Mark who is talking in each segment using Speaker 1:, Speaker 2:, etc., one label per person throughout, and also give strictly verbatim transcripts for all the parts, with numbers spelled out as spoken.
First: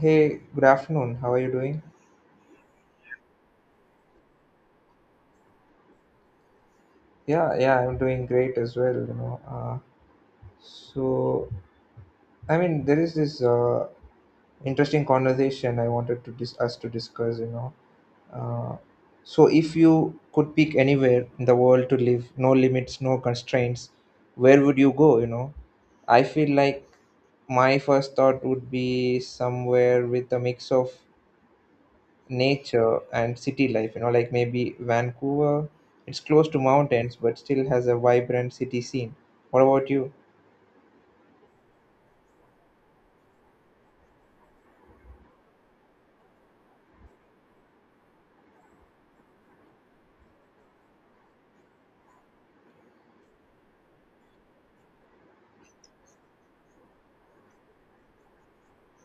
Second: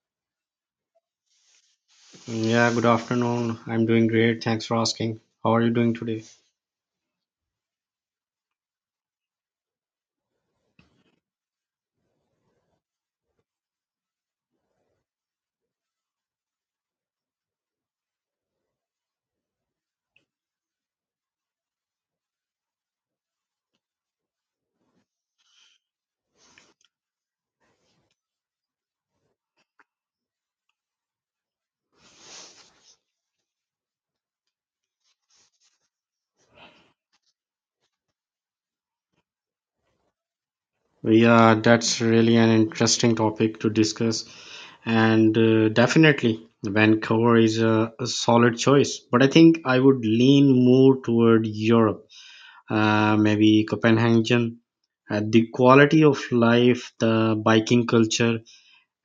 Speaker 1: Hey, good afternoon. How are you doing?
Speaker 2: Yeah, good afternoon. I'm doing great. Thanks for asking. How are you doing today?
Speaker 1: Yeah, yeah, I'm doing great as well, you know. Uh, so, I mean, there is this uh, interesting conversation I wanted to dis- us to discuss, you know. Uh, so, if you could pick anywhere in the world to live, no limits, no constraints, where would you go, you know? I feel like my first thought would be somewhere with a mix of nature and city life you know like maybe Vancouver. It's close to mountains but still has a vibrant city scene. What about you?
Speaker 2: Yeah, that's really an interesting topic to discuss. And uh, Definitely, Vancouver is a, a solid choice. But I think I would lean more toward Europe, uh, maybe Copenhagen. Uh, the quality of life, the biking culture,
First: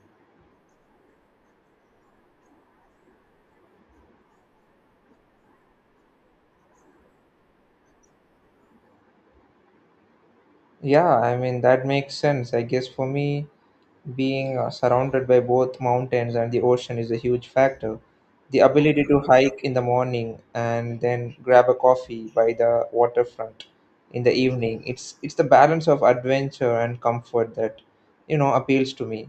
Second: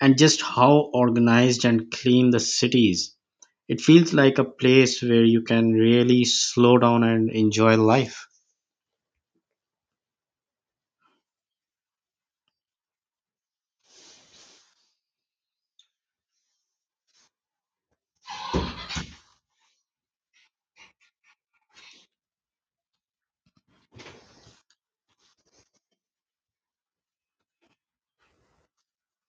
Speaker 2: and just how organized and clean the city is. It feels like a place where you can really slow down and enjoy life.
Speaker 1: Yeah, I mean that makes sense. I guess for me, being uh, surrounded by both mountains and the ocean is a huge factor. The ability to hike in the morning and then grab a coffee by the waterfront in the evening. It's it's the balance of adventure and comfort that you know appeals to me.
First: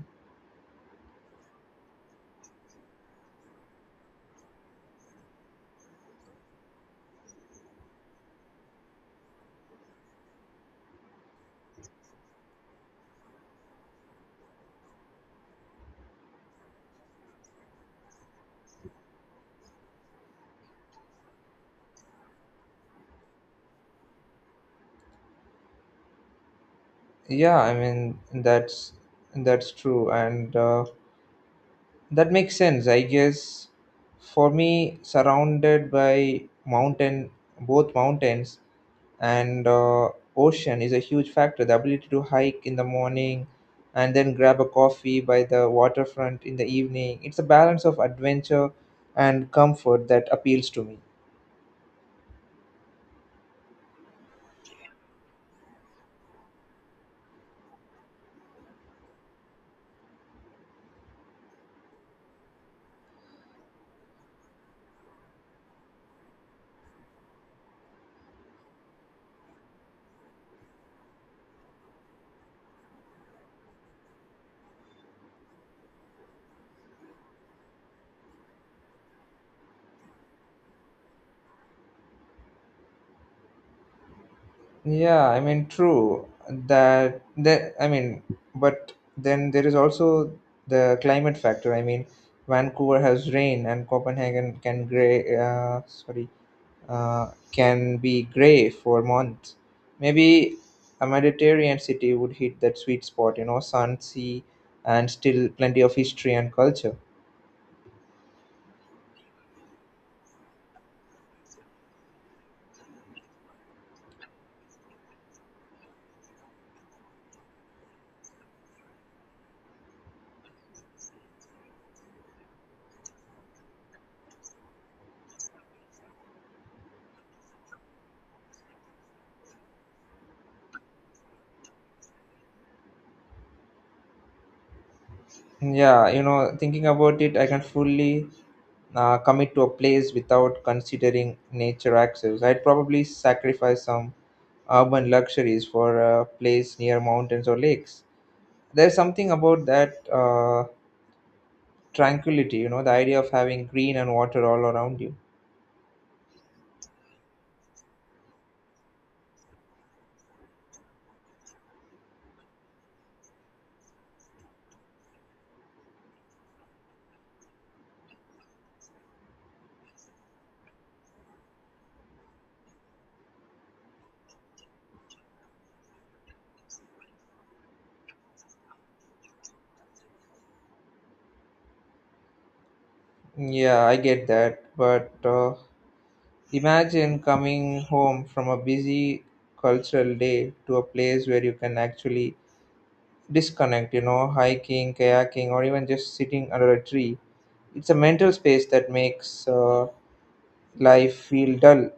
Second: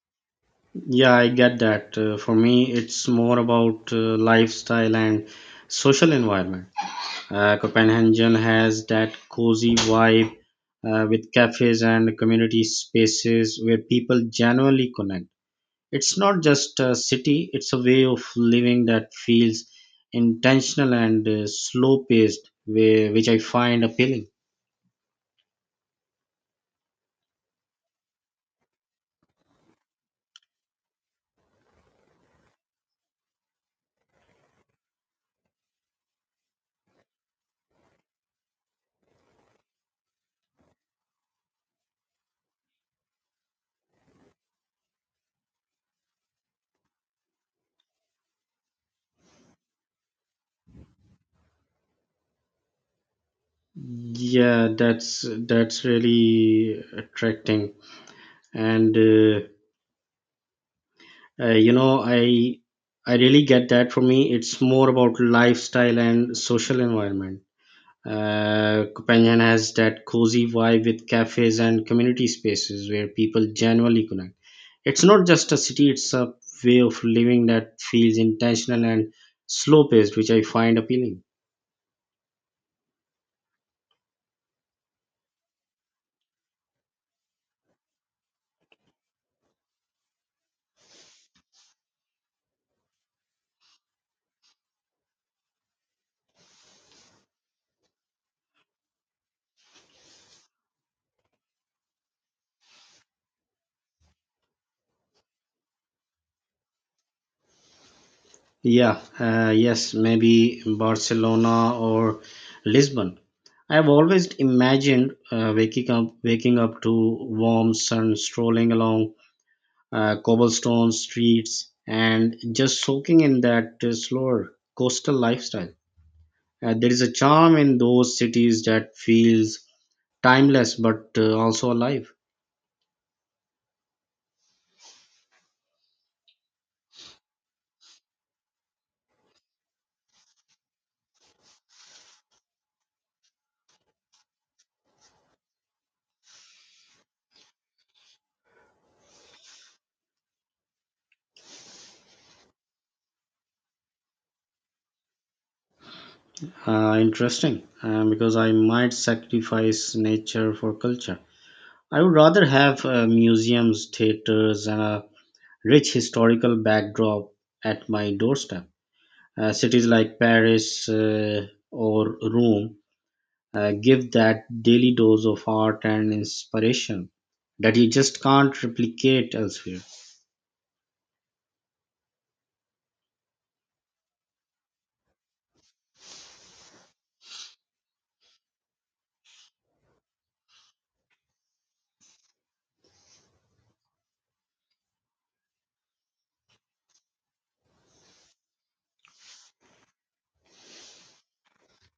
Speaker 2: Yeah, I get that. Uh, for me, it's more about uh, lifestyle and social environment. Uh, Copenhagen has that cozy vibe uh, with cafes and community spaces where people genuinely connect. It's not just a city, it's a way of living that feels intentional and uh, slow paced, which I find appealing.
Speaker 1: Yeah, I mean that's that's true, and uh, that makes sense. I guess for me, surrounded by mountain, both mountains and uh, ocean is a huge factor. The ability to hike in the morning and then grab a coffee by the waterfront in the evening. It's a balance of adventure and comfort that appeals to me.
Speaker 2: Yeah, that's that's really attracting and. Uh, Uh, you know, I I really get that. For me, it's more about lifestyle and social environment. Uh, Copenhagen has that cozy vibe with cafes and community spaces where people genuinely connect. It's not just a city; it's a way of living that feels intentional and slow paced, which I find appealing.
Speaker 1: Yeah, I mean, true that that I mean, but then there is also the climate factor. I mean, Vancouver has rain, and Copenhagen can gray. Uh, sorry, uh, can be gray for months. Maybe a Mediterranean city would hit that sweet spot. You know, sun, sea, and still plenty of history and culture.
Speaker 2: Yeah, uh, yes, maybe Barcelona or Lisbon. I've always imagined uh, waking up, waking up to warm sun, strolling along uh, cobblestone streets, and just soaking in that uh, slower coastal lifestyle. Uh, there is a charm in those cities that feels timeless but uh, also alive.
Speaker 1: Yeah, you know, thinking about it, I can fully uh, commit to a place without considering nature access. I'd probably sacrifice some urban luxuries for a place near mountains or lakes. There's something about that uh, tranquility, you know, the idea of having green and water all around you.
Speaker 2: Uh, interesting, uh, because I might sacrifice nature for culture. I would rather have uh, museums, theaters, and a rich historical backdrop at my doorstep. Uh, cities like Paris uh, or Rome uh, give that daily dose of art and inspiration that you just can't replicate elsewhere.
Speaker 1: Yeah, I get that. But uh, imagine coming home from a busy cultural day to a place where you can actually disconnect, you know, hiking, kayaking, or even just sitting under a tree. It's a mental space that makes uh, life feel dull.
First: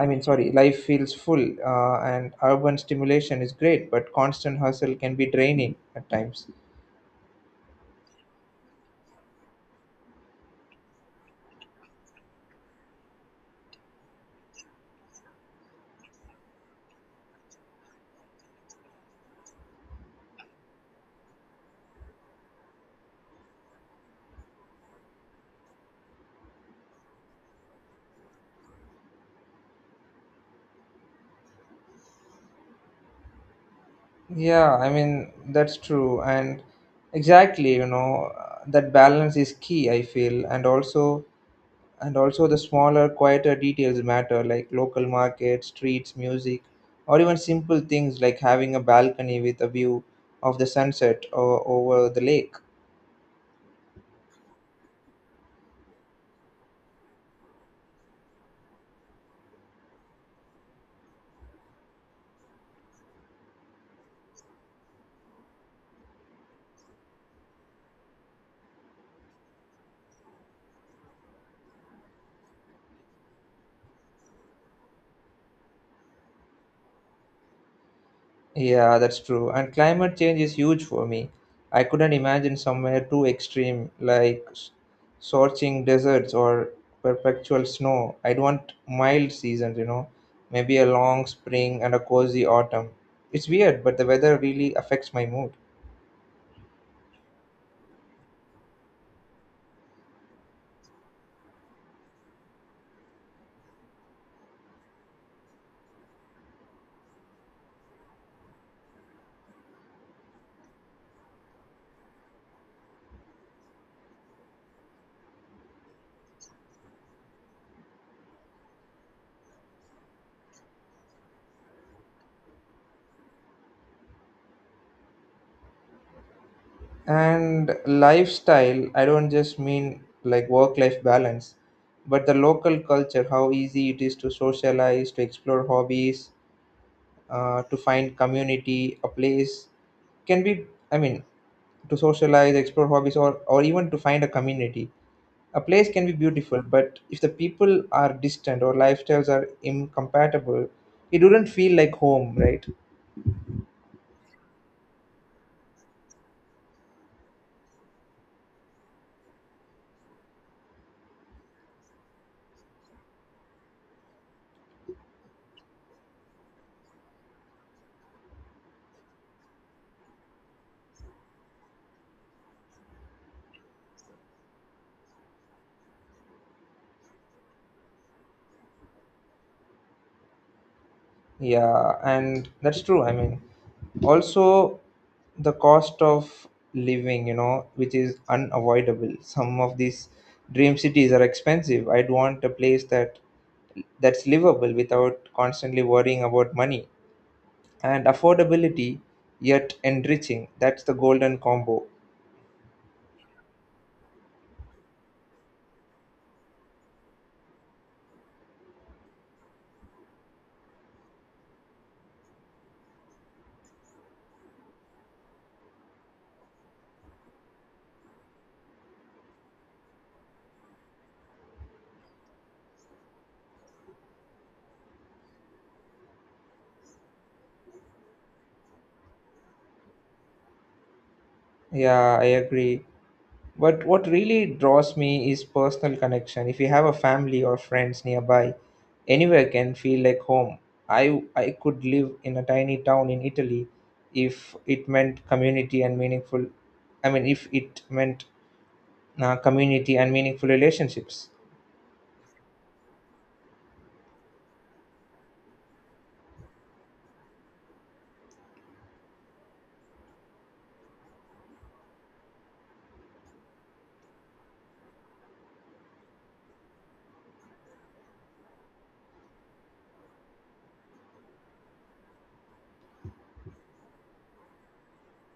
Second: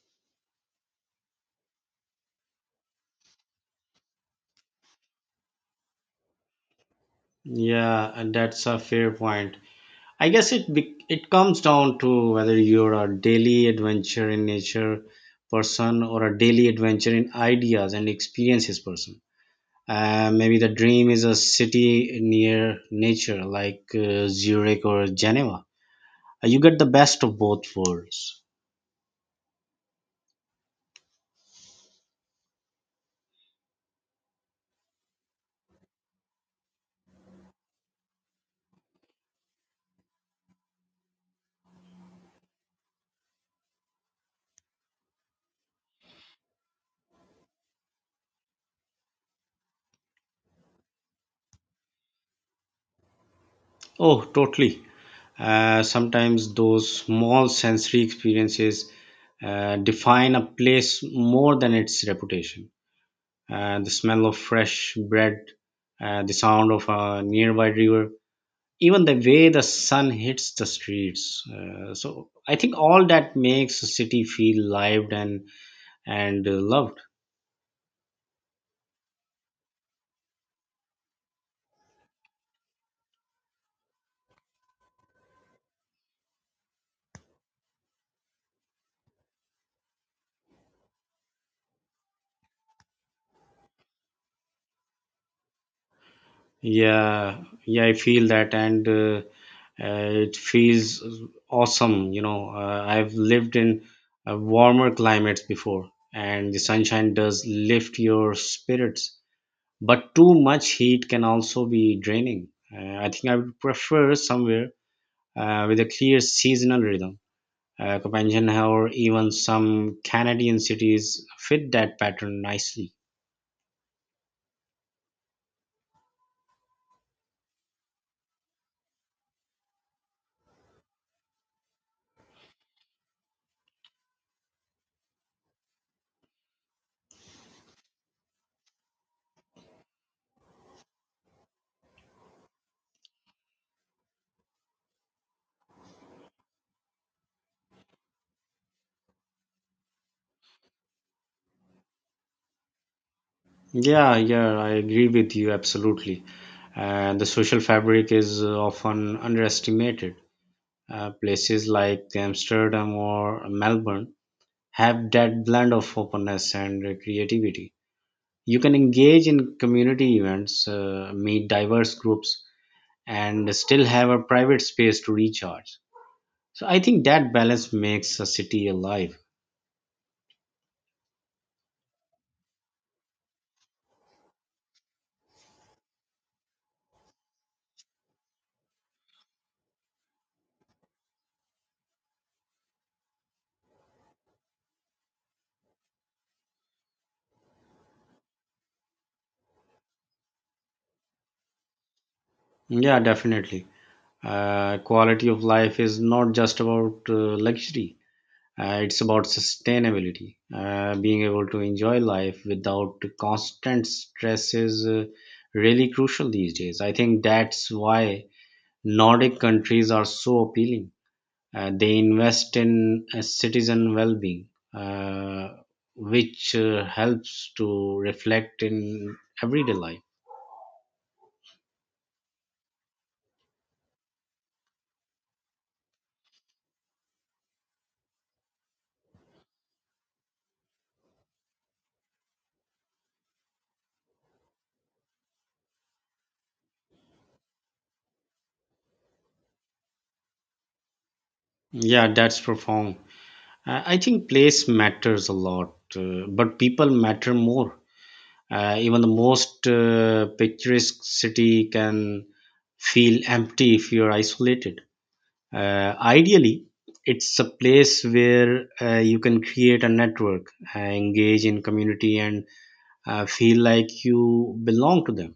Speaker 1: I mean, sorry, life feels full, uh, and urban stimulation is great but constant hustle can be draining at times.
Speaker 2: Yeah, and that's a fair point. I guess it be- it comes down to whether you're a daily adventure in nature person or a daily adventure in ideas and experiences person. Uh, maybe the dream is a city near nature, like uh, Zurich or Geneva. Uh, you get the best of both worlds.
Speaker 1: Yeah, I mean that's true. And exactly, you know uh, that balance is key, I feel. And also and also the smaller, quieter details matter, like local markets, streets, music, or even simple things like having a balcony with a view of the sunset or over the lake.
Speaker 2: Oh, totally. Uh, sometimes those small sensory experiences uh, define a place more than its reputation. Uh, the smell of fresh bread, uh, the sound of a nearby river, even the way the sun hits the streets. Uh, so I think all that makes a city feel lived and and uh, loved.
Speaker 1: Yeah, that's true. And climate change is huge for me. I couldn't imagine somewhere too extreme, like s- scorching deserts or perpetual snow. I'd want mild seasons, you know, maybe a long spring and a cozy autumn. It's weird, but the weather really affects my mood.
Speaker 2: Yeah, yeah, I feel that, and uh, uh, it feels awesome. You know, uh, I've lived in uh, warmer climates before, and the sunshine does lift your spirits. But too much heat can also be draining. Uh, I think I would prefer somewhere uh, with a clear seasonal rhythm. Uh, Copenhagen or even some Canadian cities fit that pattern nicely.
Speaker 1: And lifestyle, I don't just mean like work life balance, but the local culture, how easy it is to socialize, to explore hobbies, uh, to find community, a place can be, I mean, to socialize, explore hobbies, or or even to find a community. A place can be beautiful, but if the people are distant or lifestyles are incompatible, it wouldn't feel like home, right?
Speaker 2: Yeah, yeah, I agree with you absolutely. And the social fabric is uh, often underestimated. Uh, places like Amsterdam or Melbourne have that blend of openness and uh, creativity. You can engage in community events, uh, meet diverse groups, and still have a private space to recharge. So I think that balance makes a city alive.
Speaker 1: Yeah, and that's true, I mean. Also the cost of living, you know which is unavoidable. Some of these dream cities are expensive. I'd want a place that that's livable without constantly worrying about money and affordability, yet enriching. That's the golden combo.
Speaker 2: Yeah, definitely. Uh, quality of life is not just about uh, luxury. Uh, it's about sustainability, uh, being able to enjoy life without constant stress is uh, really crucial these days. I think that's why Nordic countries are so appealing. Uh, they invest in uh, citizen well-being, uh, which uh, helps to reflect in everyday life.
Speaker 1: Yeah, I agree. But what really draws me is personal connection. If you have a family or friends nearby, anywhere can feel like home. I I could live in a tiny town in Italy if it meant community and meaningful, I mean, if it meant uh, community and meaningful relationships.
Speaker 2: Yeah, that's profound. Uh, I think place matters a lot, uh, but people matter more. Uh, even the most uh, picturesque city can feel empty if you're isolated. Uh, ideally, it's a place where uh, you can create a network, uh, engage in community, and uh, feel like you belong to them.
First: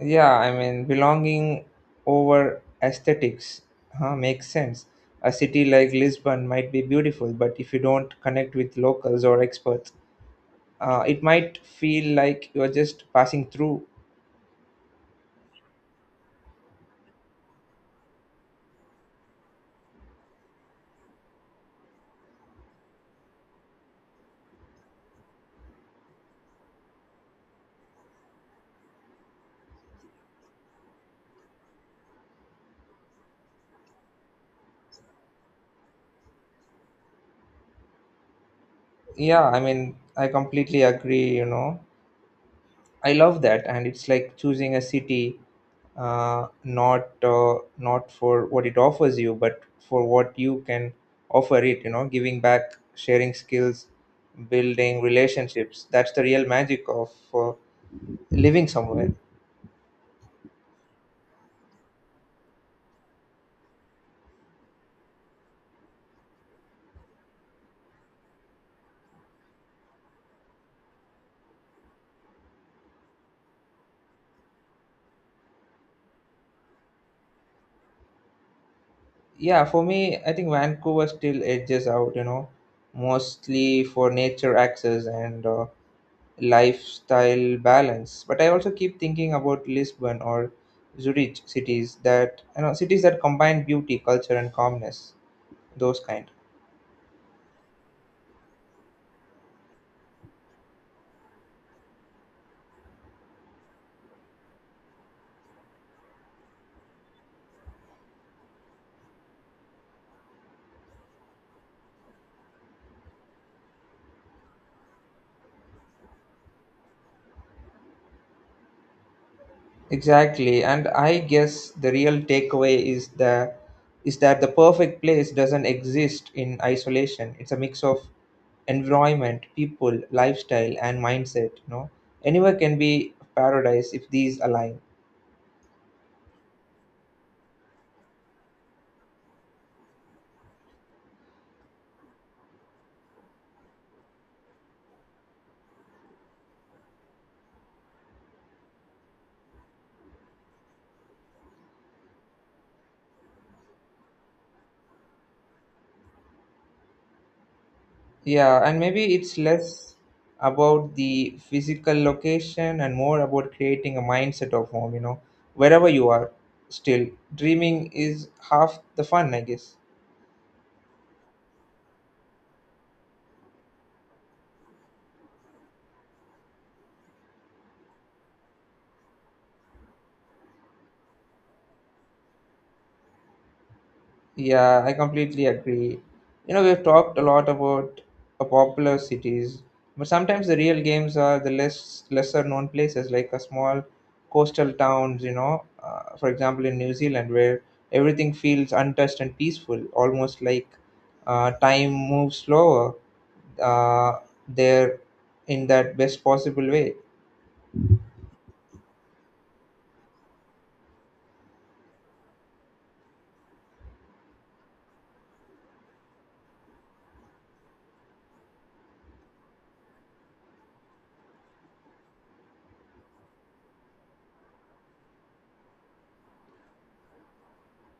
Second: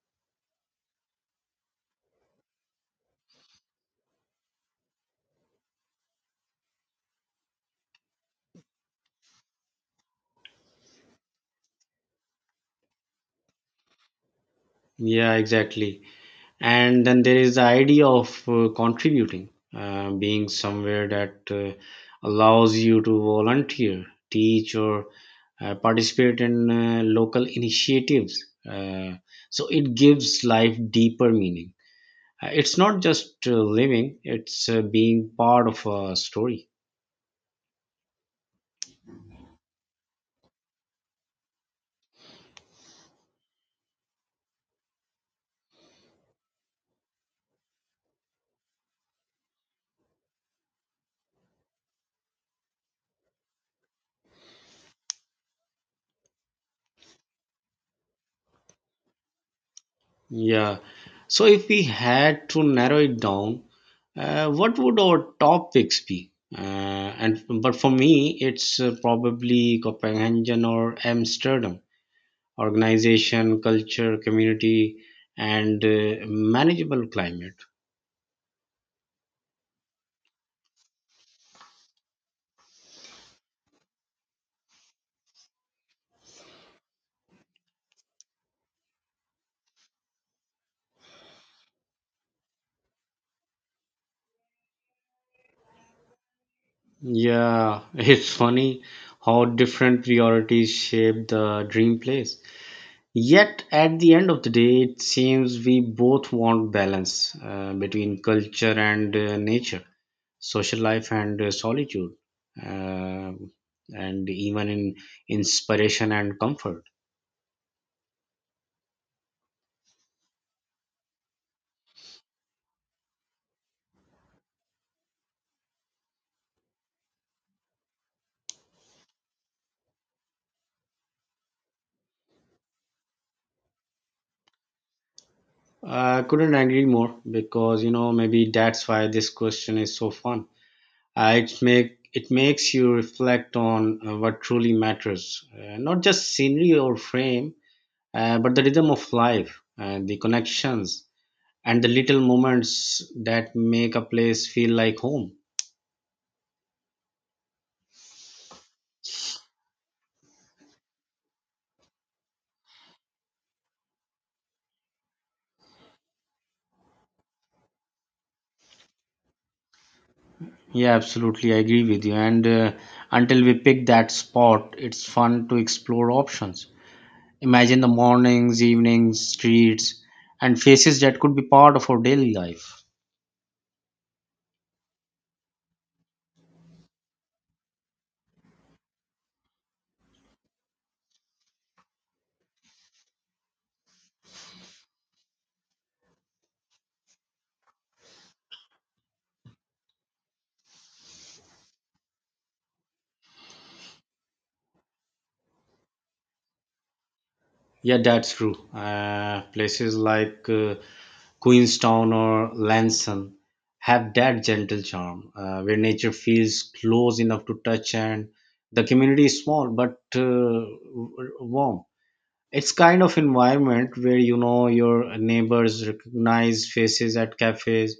Speaker 1: Yeah, I mean, belonging over aesthetics, huh, makes sense. A city like Lisbon might be beautiful, but if you don't connect with locals or experts, uh, it might feel like you're just passing through.
Speaker 2: Yeah, exactly. and then there is the idea of uh, contributing, uh, being somewhere that uh, allows you to volunteer, teach, or uh, participate in uh, local initiatives, uh, so it gives life deeper meaning. Uh, it's not just uh, living, it's uh, being part of a story.
Speaker 1: Yeah, I mean, I completely agree, you know. I love that, and it's like choosing a city, uh, not uh, not for what it offers you, but for what you can offer it. You know, giving back, sharing skills, building relationships. That's the real magic of uh, living somewhere.
Speaker 2: Yeah. So if we had to narrow it down, uh, what would our top picks be? Uh, and but for me, it's uh, probably Copenhagen or Amsterdam. Organization, culture, community, and uh, manageable climate.
Speaker 1: Yeah, for me, I think Vancouver still edges out. You know, mostly for nature access and uh, lifestyle balance. But I also keep thinking about Lisbon or Zurich, cities that you know cities that combine beauty, culture, and calmness. Those kind.
Speaker 2: Yeah, it's funny how different priorities shape the dream place. Yet, at the end of the day, it seems we both want balance uh, between culture and uh, nature, social life and uh, solitude, um, and even in inspiration and comfort.
Speaker 1: Exactly, and I guess the real takeaway is the is that the perfect place doesn't exist in isolation. It's a mix of environment, people, lifestyle, and mindset. You know, anywhere can be paradise if these align.
Speaker 2: I couldn't agree more, because you know, maybe that's why this question is so fun. uh, it make it makes you reflect on uh, what truly matters, uh, not just scenery or frame, uh, but the rhythm of life and the connections and the little moments that make a place feel like home.
Speaker 1: Yeah, and maybe it's less about the physical location and more about creating a mindset of home, you know, wherever you are, still dreaming is half the fun, I guess.
Speaker 2: Yeah, absolutely. I agree with you. And uh, Until we pick that spot, it's fun to explore options. Imagine the mornings, evenings, streets, and faces that could be part of our daily life.
Speaker 1: Yeah, I completely agree. You know, we've talked a lot about uh, popular cities, but sometimes the real games are the less lesser known places, like a small coastal towns. You know, uh, for example, in New Zealand, where everything feels untouched and peaceful, almost like uh, time moves slower, uh, there, in that best possible way.
Speaker 2: Yeah, that's true. Uh, places like uh, Queenstown or Lanson have that gentle charm uh, where nature feels close enough to touch, and the community is small but uh, w- warm. It's kind of environment where you know your neighbors, recognize faces at cafes,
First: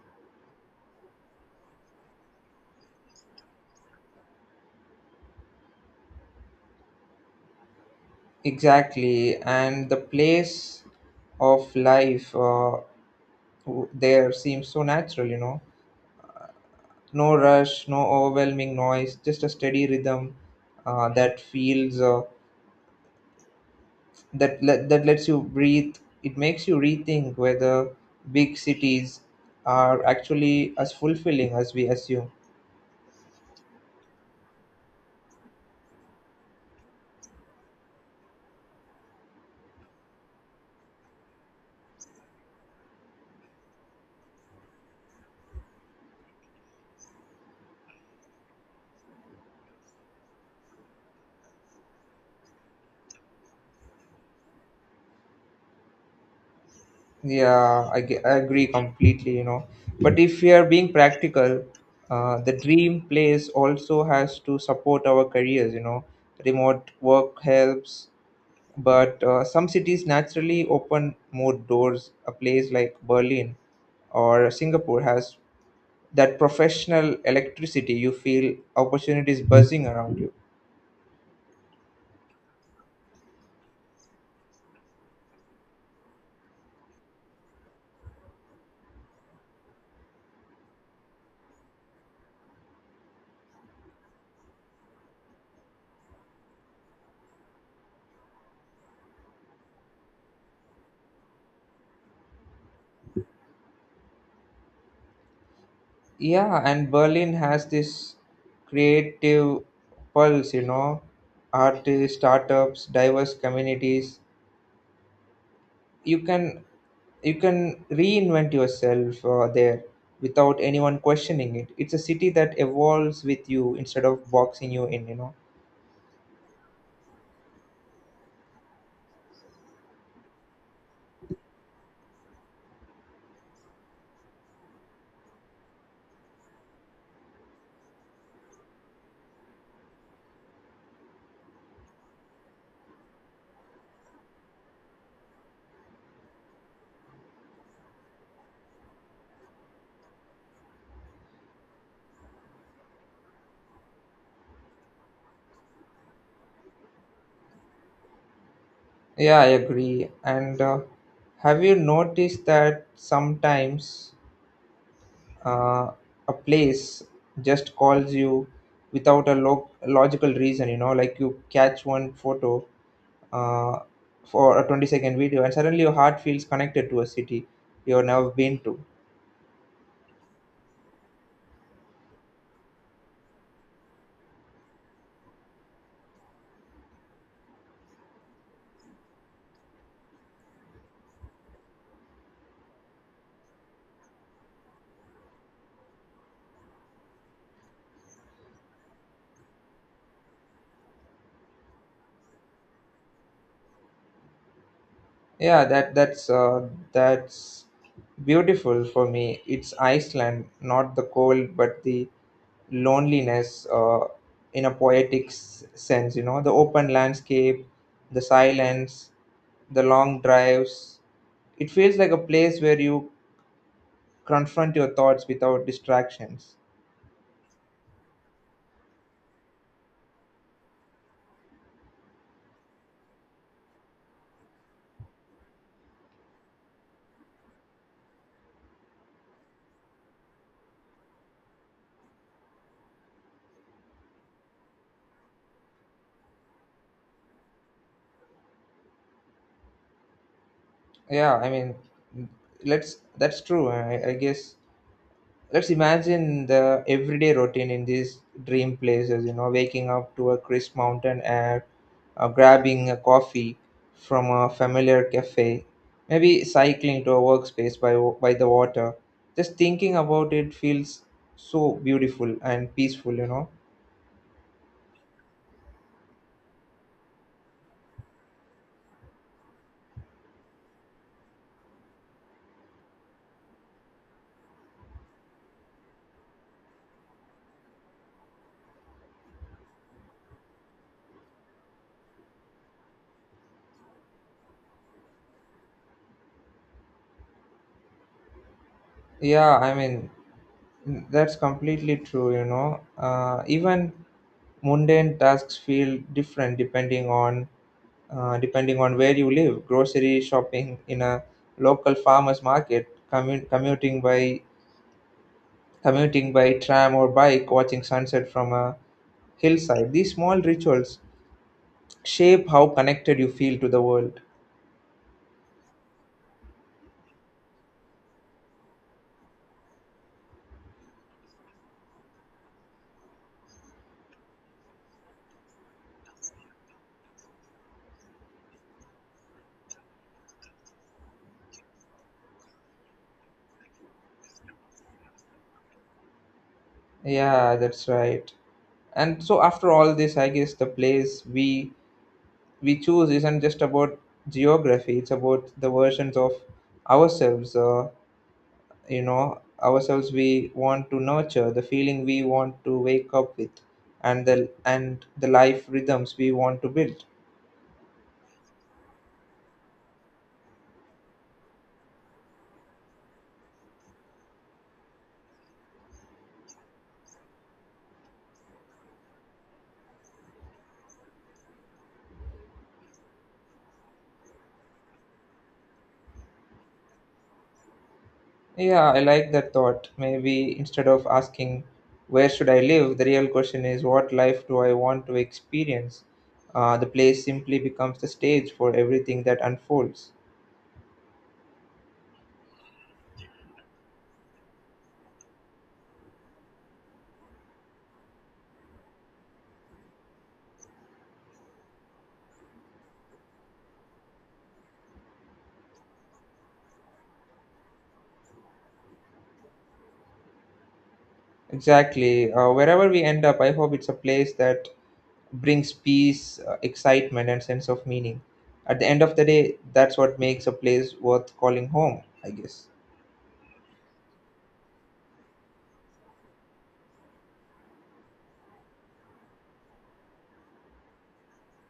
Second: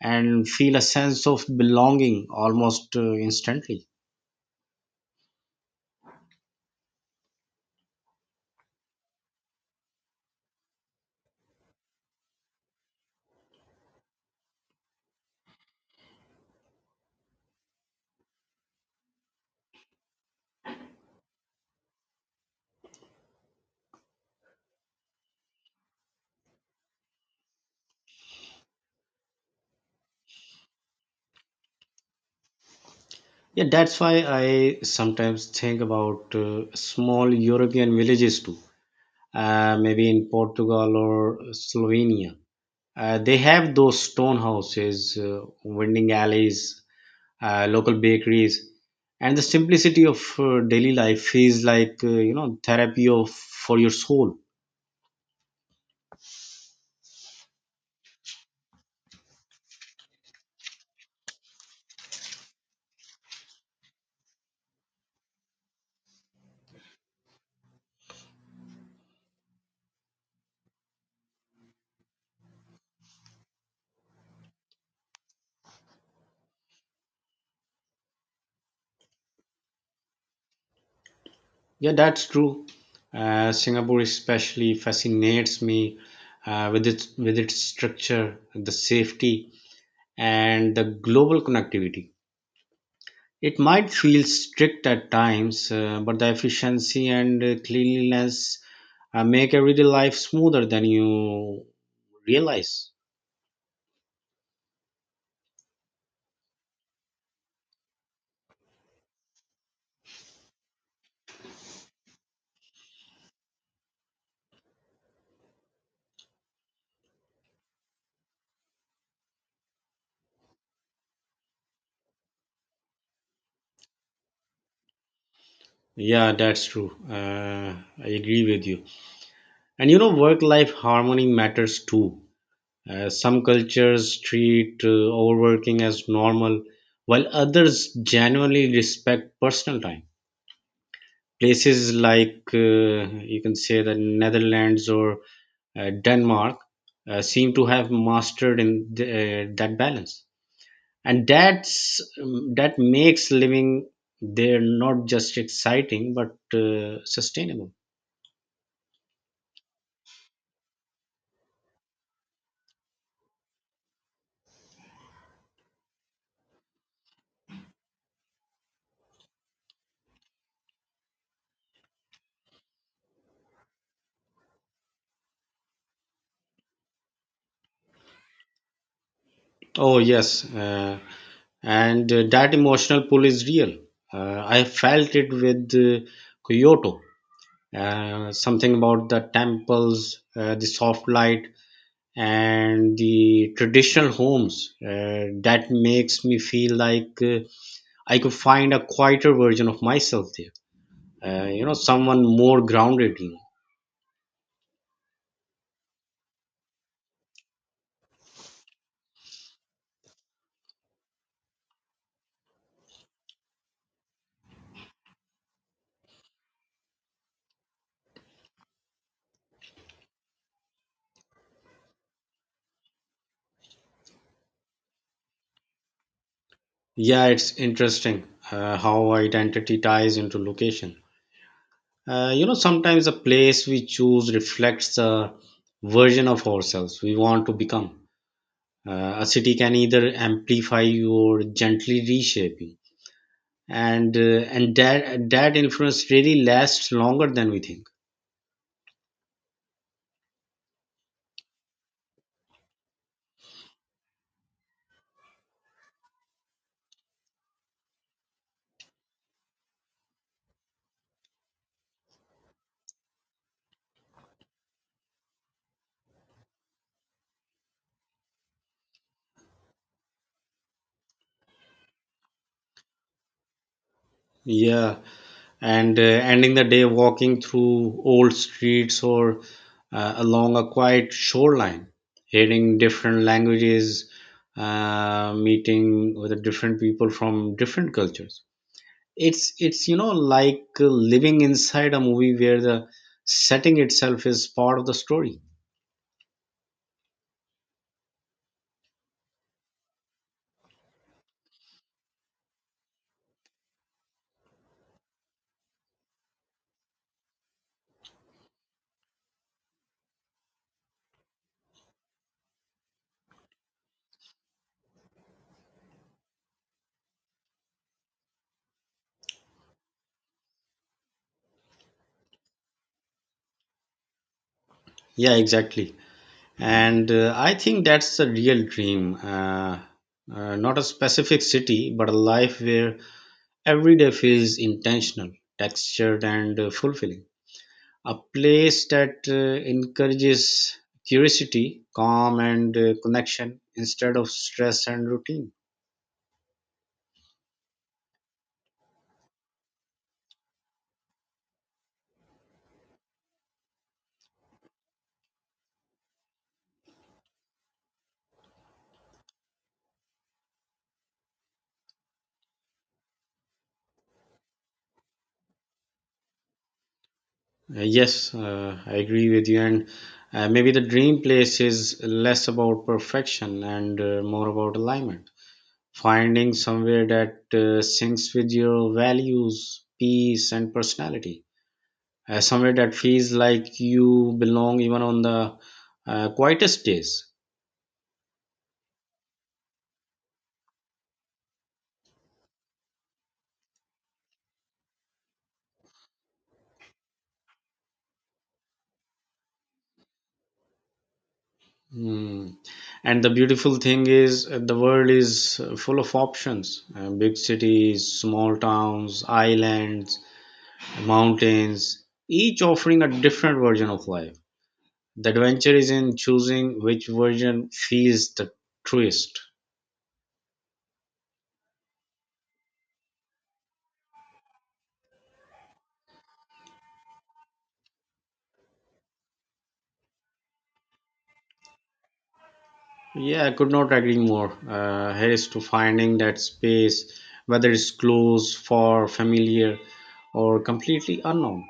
Speaker 2: and feel a sense of belonging almost uh, instantly.
Speaker 1: Exactly, and the place of life, uh, w- there seems so natural. You know, no rush, no overwhelming noise, just a steady rhythm, uh, that feels, uh, that let, that lets you breathe. It makes you rethink whether big cities are actually as fulfilling as we assume.
Speaker 2: yeah that's why I sometimes think about uh, small European villages too, uh, maybe in Portugal or Slovenia. Uh, they have those stone houses, uh, winding alleys, uh, local bakeries, and the simplicity of uh, daily life is like, uh, you know, therapy of for your soul.
Speaker 1: Yeah, I, ge- I agree completely, you know. But if we are being practical, uh, the dream place also has to support our careers, you know. Remote work helps, but uh, some cities naturally open more doors. A place like Berlin or Singapore has that professional electricity. You feel opportunities buzzing around you.
Speaker 2: Yeah, that's true. Uh, Singapore especially fascinates me uh, with its with its structure, the safety, and the global connectivity. It might feel strict at times, uh, but the efficiency and uh, cleanliness uh, make everyday life smoother than you realize.
Speaker 1: Yeah, and Berlin has this creative pulse, you know, artists, startups, diverse communities. You can you can reinvent yourself uh, there without anyone questioning it. It's a city that evolves with you instead of boxing you in, you know.
Speaker 2: Yeah, that's true. Uh, I agree with you. And you know, work life harmony matters too. Uh, some cultures treat uh, overworking as normal, while others genuinely respect personal time. Places like uh, you can say the Netherlands or uh, Denmark uh, seem to have mastered in the, uh, that balance, and that's um, that makes living there not just exciting but uh, sustainable.
Speaker 1: Yeah, I agree. And uh, have you noticed that sometimes uh, a place just calls you without a lo- logical reason? You know, like you catch one photo uh, for a twenty second video, and suddenly your heart feels connected to a city you've never been to.
Speaker 2: Oh yes. Uh, and uh, That emotional pull is real. Uh, i felt it with uh, Kyoto. Uh, something about the temples, uh, the soft light, and the traditional homes, uh, that makes me feel like uh, I could find a quieter version of myself there, uh, you know, someone more grounded, you know.
Speaker 1: Yeah, that that's uh, that's beautiful for me. It's Iceland, not the cold, but the loneliness, uh, in a poetic s- sense. You know, the open landscape, the silence, the long drives. It feels like a place where you confront your thoughts without distractions.
Speaker 2: Yeah it's interesting uh, how identity ties into location. Uh, you know, sometimes the place we choose reflects the version of ourselves we want to become. Uh, a city can either amplify you or gently reshape you, and uh, and that that influence really lasts longer than we think.
Speaker 1: Yeah, I mean, let's. That's true. I, I guess, let's imagine the everyday routine in these dream places, you know, waking up to a crisp mountain air, uh, grabbing a coffee from a familiar cafe, maybe cycling to a workspace by, wa- by the water. Just thinking about it feels so beautiful and peaceful, you know.
Speaker 2: Yeah, and uh, ending the day walking through old streets or uh, along a quiet shoreline, hearing different languages, uh, meeting with different people from different cultures, it's it's you know, like uh, living inside a movie where the setting itself is part of the story.
Speaker 1: Yeah, I mean, mm, that's completely true, you know. Uh, even mundane tasks feel different depending on, uh, depending on where you live, grocery shopping in a local farmers market, commu- commuting by commuting by tram or bike, watching sunset from a hillside. These small rituals shape how connected you feel to the world.
Speaker 2: yeah exactly, and uh, I think that's the real dream, uh, uh, not a specific city but a life where every day feels intentional, textured, and uh, fulfilling. A place that uh, encourages curiosity, calm, and uh, connection instead of stress and routine.
Speaker 1: Yeah, that's right. And so after all this, I guess the place we we choose isn't just about geography. It's about the versions of ourselves uh, you know ourselves we want to nurture, the feeling we want to wake up with, and the and the life rhythms we want to build.
Speaker 2: Uh, Yes, uh, I agree with you. And uh, maybe the dream place is less about perfection and uh, more about alignment. Finding somewhere that uh, syncs with your values, peace, and personality. Uh, somewhere that feels like you belong even on the uh, quietest days.
Speaker 1: Yeah, I like that thought. Maybe instead of asking where should I live, the real question is what life do I want to experience? Uh, the place simply becomes the stage for everything that unfolds.
Speaker 2: Mm. And the beautiful thing is, uh, the world is uh, full of options: uh, big cities, small towns, islands, mountains, each offering a different version of life. The adventure is in choosing which version feels the truest.
Speaker 1: Exactly, uh, wherever we end up, I hope it's a place that brings peace, uh, excitement, and sense of meaning. At the end of the day, that's what makes a place worth calling home, I guess.
Speaker 2: Yeah, I could not agree more. Uh, here's to finding that space, whether it's close, far, familiar, or completely unknown.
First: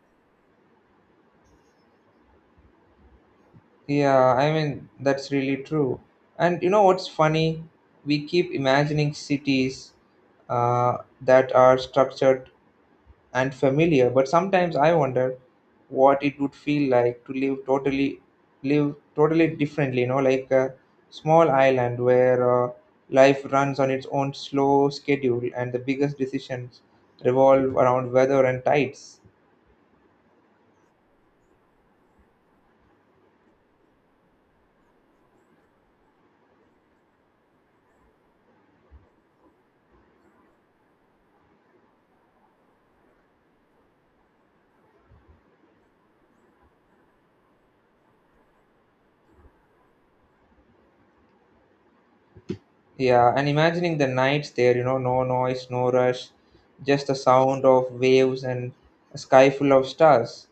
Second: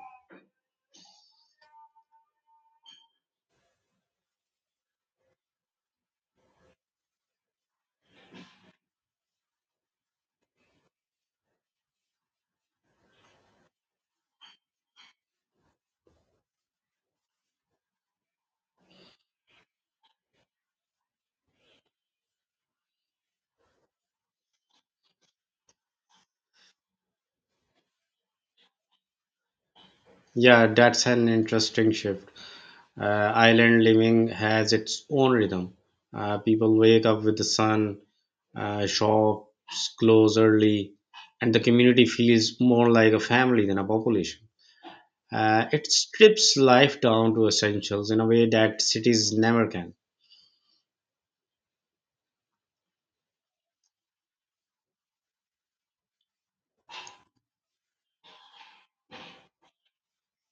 Speaker 1: Yeah, I mean, that's really true. And you know what's funny? We keep imagining cities uh, that are structured and familiar, but sometimes I wonder what it would feel like to live totally live totally differently, you know, like a small island where uh, life runs on its own slow schedule and the biggest decisions revolve around weather and tides.
Speaker 2: Yeah, that's an interesting shift. Uh, island living has its own rhythm. Uh, people wake up with the sun, uh, shops close early, and the community feels more like a family than a population. Uh, it strips life down to essentials in a way that cities never can.
Speaker 1: Yeah, and imagining the nights there, you know, no noise, no rush, just the sound of waves and a sky full of stars.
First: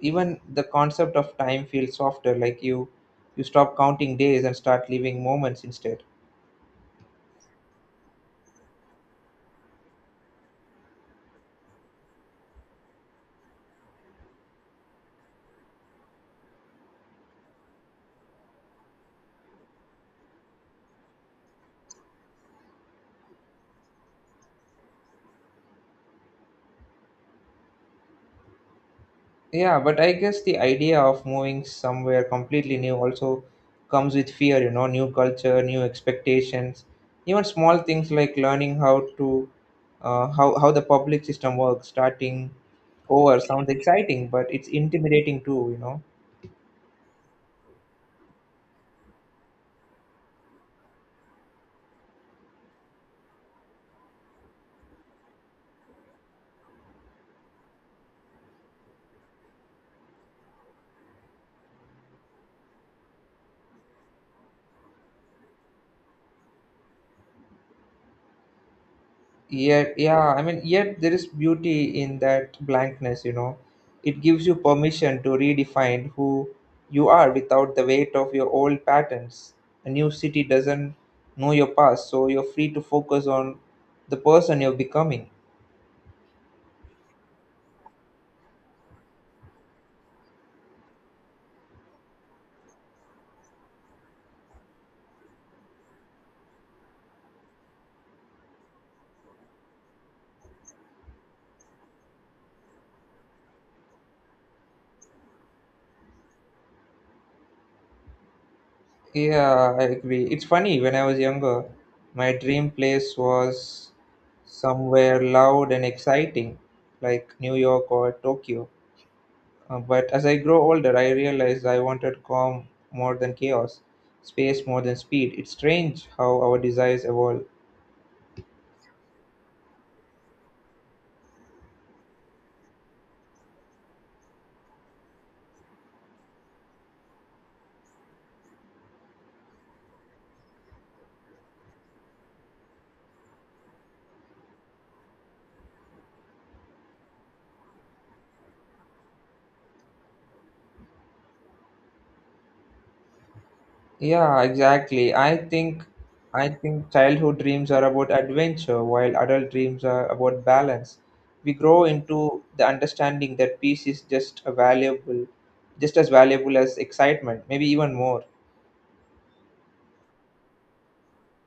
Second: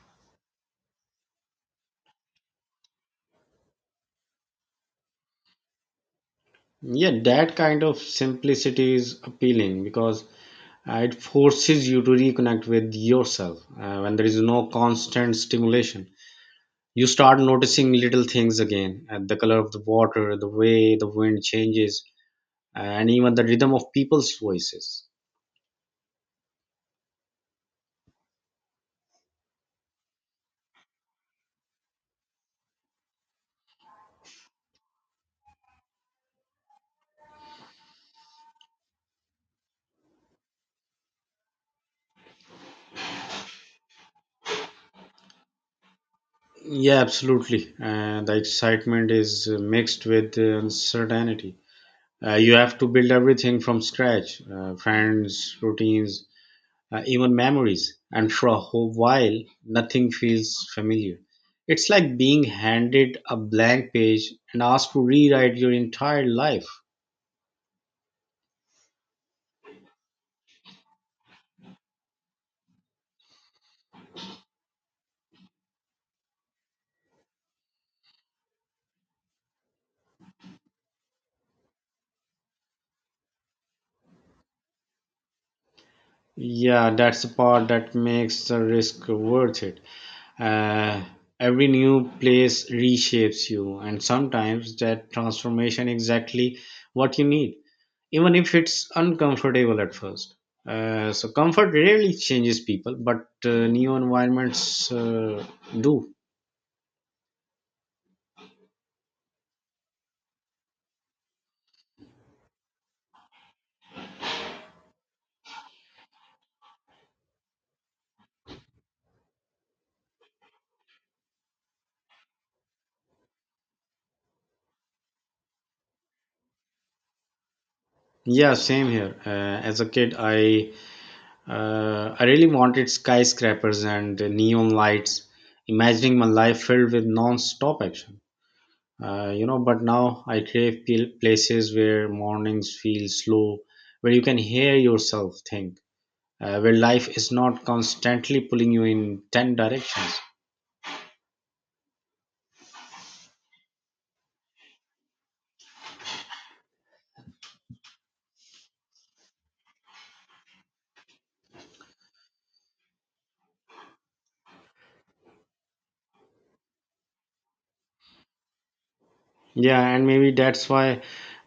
Speaker 1: Even the concept of time feels softer, like you you stop counting days and start living moments instead.
Speaker 2: Yeah, that kind of simplicity is appealing because uh, it forces you to reconnect with yourself uh, when there is no constant stimulation. You start noticing little things again, uh, the color of the water, the way the wind changes, uh, and even the rhythm of people's voices.
Speaker 1: Yeah, but I guess the idea of moving somewhere completely new also comes with fear, you know new culture, new expectations, even small things like learning how to, uh, how how the public system works. Starting over sounds exciting, but it's intimidating too you know
Speaker 2: Yeah, absolutely. Uh, the excitement is uh, mixed with uh, uncertainty. Uh, you have to build everything from scratch, uh, friends, routines, uh, even memories. And for a whole while, nothing feels familiar. It's like being handed a blank page and asked to rewrite your entire life.
Speaker 1: Yet, yeah, I mean, yet there is beauty in that blankness, you know. It gives you permission to redefine who you are without the weight of your old patterns. A new city doesn't know your past, so you're free to focus on the person you're becoming.
Speaker 2: Yeah, that's the part that makes the risk worth it. Uh, every new place reshapes you, and sometimes that transformation exactly what you need, even if it's uncomfortable at first. Uh, so comfort rarely changes people, but uh, new environments uh, do.
Speaker 1: Yeah, I agree. It's funny, when I was younger, my dream place was somewhere loud and exciting, like New York or Tokyo. Uh, but as I grow older, I realized I wanted calm more than chaos, space more than speed. It's strange how our desires evolve.
Speaker 2: Yeah, same here. Uh, as a kid, I uh, I really wanted skyscrapers and neon lights, imagining my life filled with non-stop action, uh, you know. But now i crave pl- places where mornings feel slow, where you can hear yourself think, uh, where life is not constantly pulling you in ten directions.
Speaker 1: Yeah, exactly. I think I think childhood dreams are about adventure while adult dreams are about balance. We grow into the understanding that peace is just a valuable just as valuable as excitement, maybe even more.
Speaker 2: Yeah and maybe that's why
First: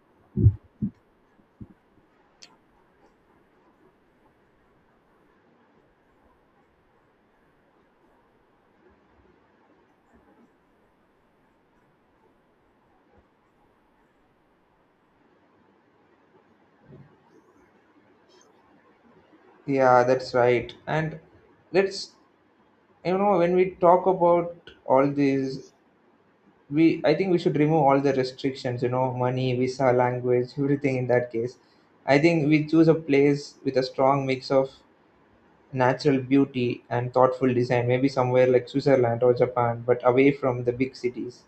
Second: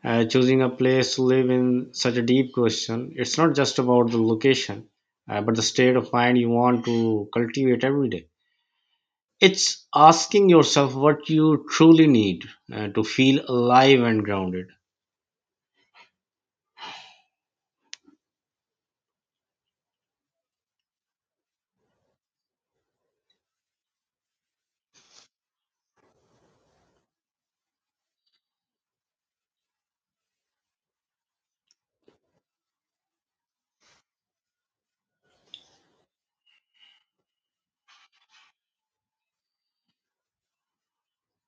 Speaker 2: uh, choosing a place to live in such a deep question. It's not just about the location, uh, but the state of mind you want to cultivate every day. It's asking yourself what you truly need uh, to feel alive and grounded.
Speaker 1: Yeah, that's right. And let's, you know, when we talk about all these, we I think we should remove all the restrictions, you know, money, visa, language, everything. In that case, I think we choose a place with a strong mix of natural beauty and thoughtful design, maybe somewhere like Switzerland or Japan, but away from the big cities.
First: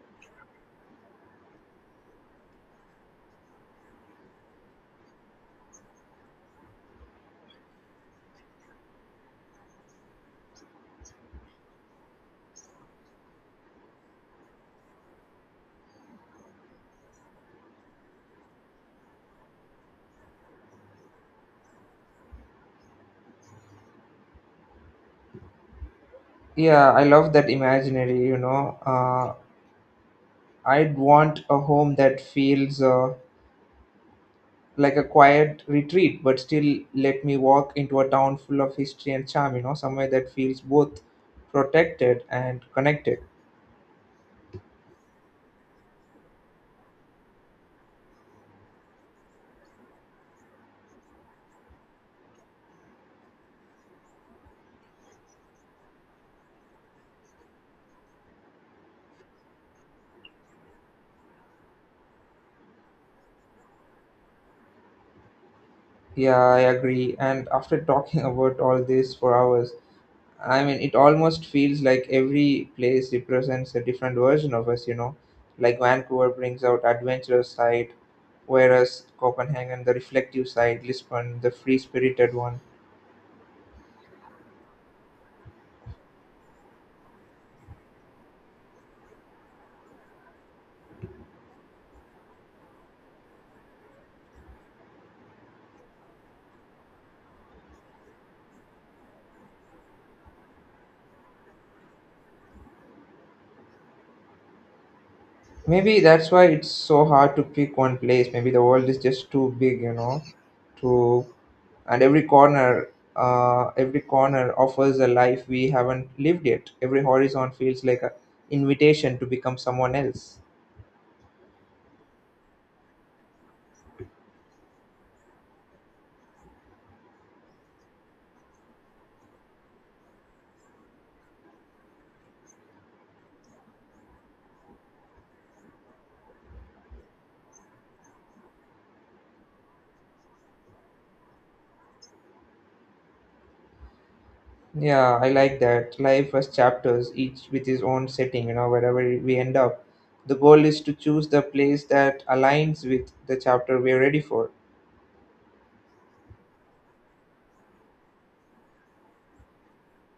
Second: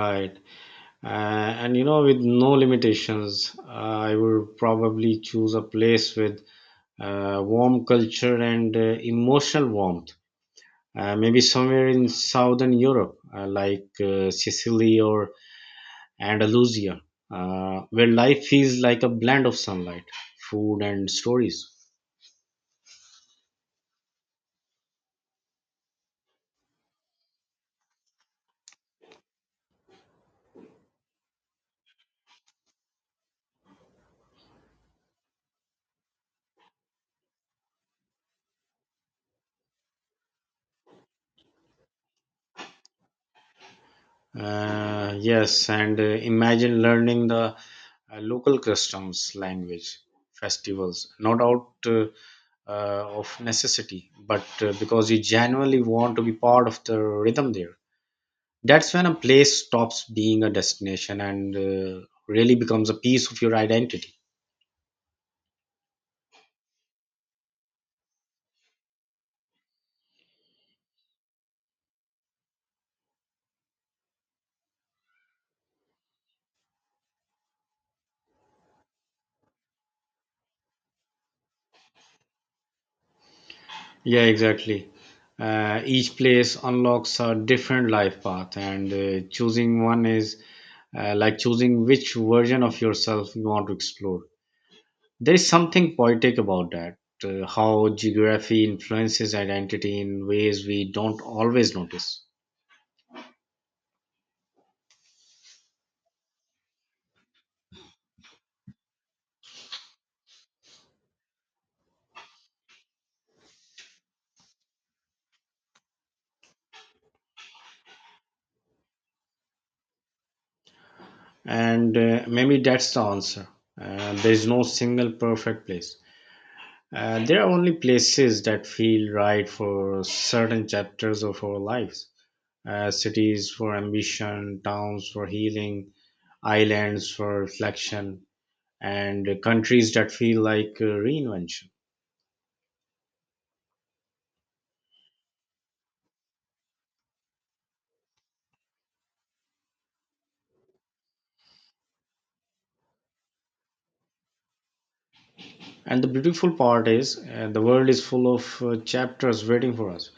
Speaker 2: Right. Uh, and you know, with no limitations, uh, I would probably choose a place with uh, warm culture and uh, emotional warmth. Uh, maybe somewhere in southern Europe, uh, like uh, Sicily or Andalusia, uh, where life feels like a blend of sunlight, food, and stories.
Speaker 1: Yeah, I love that imaginary, you know. uh, I'd want a home that feels uh, like a quiet retreat, but still let me walk into a town full of history and charm, you know, somewhere that feels both protected and connected.
Speaker 2: Uh, yes, and uh, imagine learning the uh, local customs, language, festivals, not out uh, uh, of necessity, but uh, because you genuinely want to be part of the rhythm there. That's when a place stops being a destination and uh, really becomes a piece of your identity.
Speaker 1: Yeah, I agree. And after talking about all this for hours, I mean, it almost feels like every place represents a different version of us, you know. Like Vancouver brings out adventurous side, whereas Copenhagen the reflective side, Lisbon the free-spirited one.
Speaker 2: Yeah, exactly. Uh, each place unlocks a different life path, and uh, choosing one is uh, like choosing which version of yourself you want to explore. There is something poetic about that, uh, how geography influences identity in ways we don't always notice.
Speaker 1: Maybe that's why it's so hard to pick one place. Maybe the world is just too big, you know, to, and every corner, uh, every corner offers a life we haven't lived yet. Every horizon feels like an invitation to become someone else.
Speaker 2: And uh, maybe that's the answer. Uh, there is no single perfect place. Uh, there are only places that feel right for certain chapters of our lives: Uh, cities for ambition, towns for healing, islands for reflection, and countries that feel like uh, reinvention.
Speaker 1: Yeah, I like that life has chapters, each with his own setting, you know. Wherever we end up, the goal is to choose the place that aligns with the chapter we're ready for.
Speaker 2: And the beautiful part is, uh, the world is full of uh, chapters waiting for us.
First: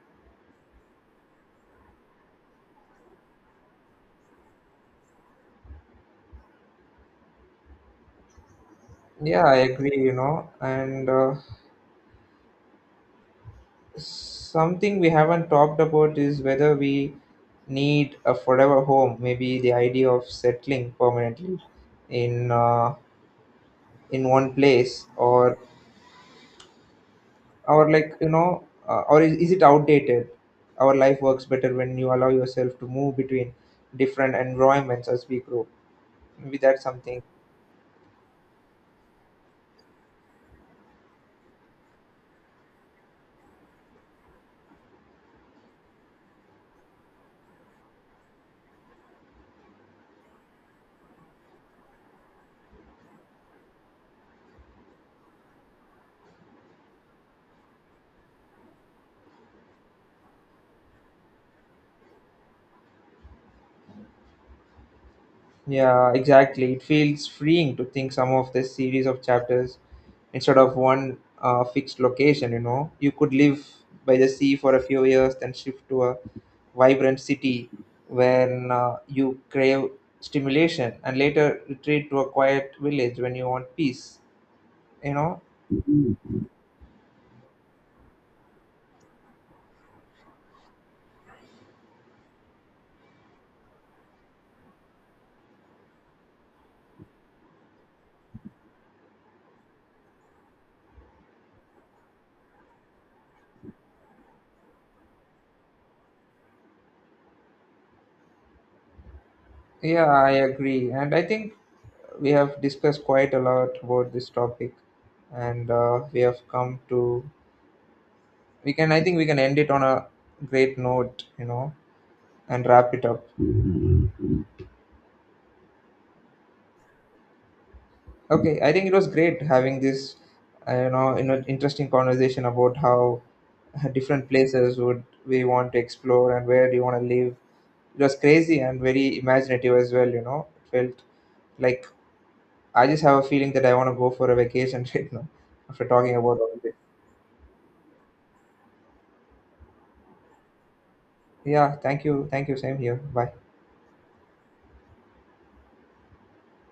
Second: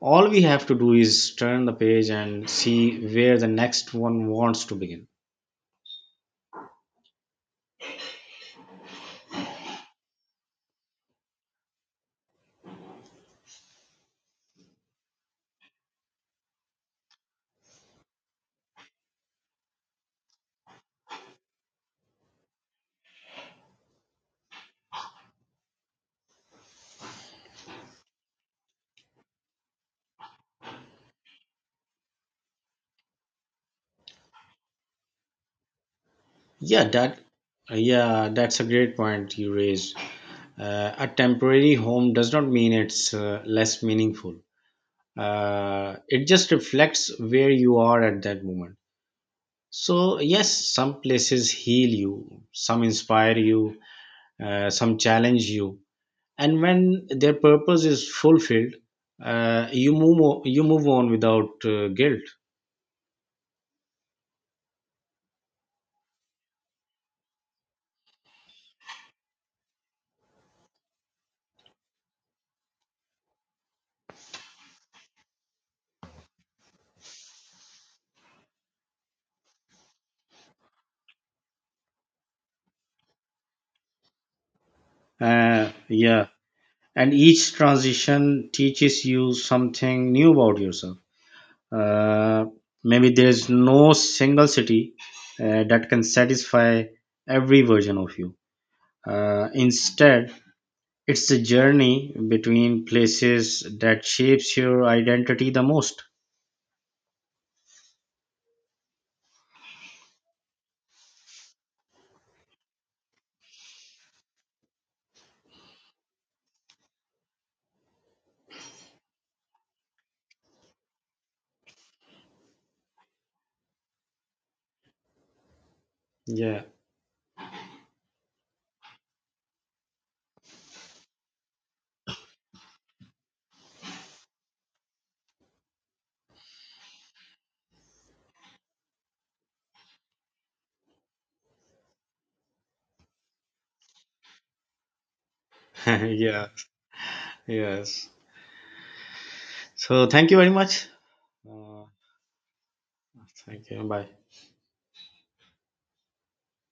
Speaker 2: All we have to do is turn the page and see where the next one wants to begin.
Speaker 1: Yeah, I agree, you know. And uh, something we haven't talked about is whether we need a forever home. Maybe the idea of settling permanently in, uh, in one place, or or like, you know, uh, or is, is it outdated? Our life works better when you allow yourself to move between different environments as we grow. Maybe that's
Speaker 2: Yeah, that.
Speaker 1: something.
Speaker 2: uh, Yeah, that's a great point you raised. Uh, a temporary home does not mean it's uh, less meaningful. Uh, it just reflects where you are at that moment. So, yes, some places heal you, some inspire you, uh, some challenge you, and when their purpose is fulfilled, uh, you move o- you move on without uh, guilt.
Speaker 1: Yeah, exactly. It feels freeing to think some of this series of chapters instead of one uh, fixed location, you know. You could live by the sea for a few years, then shift to a vibrant city when, uh, you crave stimulation, and later retreat to a quiet village when you want peace, you know.
Speaker 2: Uh, yeah and each transition teaches you something new about yourself. Uh, maybe there's no single city uh, that can satisfy every version of you. Uh, instead, it's the journey between places that shapes your identity the most.
Speaker 1: Yeah, I agree. And I think we have discussed quite a lot about this topic, and uh, we have come to we can I think we can end it on a great note, you know, and wrap it up.
Speaker 2: Yeah.
Speaker 1: Okay, I think it was great having this, uh, you know, in interesting conversation about how uh, different places would we want to explore and where do you want to live. It was crazy and very imaginative as well, you know. It felt like, I just have a feeling that I want to go for a vacation right now, after talking about
Speaker 2: Yeah.
Speaker 1: all of this.
Speaker 2: Yes, so thank you very much.
Speaker 1: Yeah,
Speaker 2: uh,
Speaker 1: thank you, thank you, same here, bye.
Speaker 2: Thank you. Bye.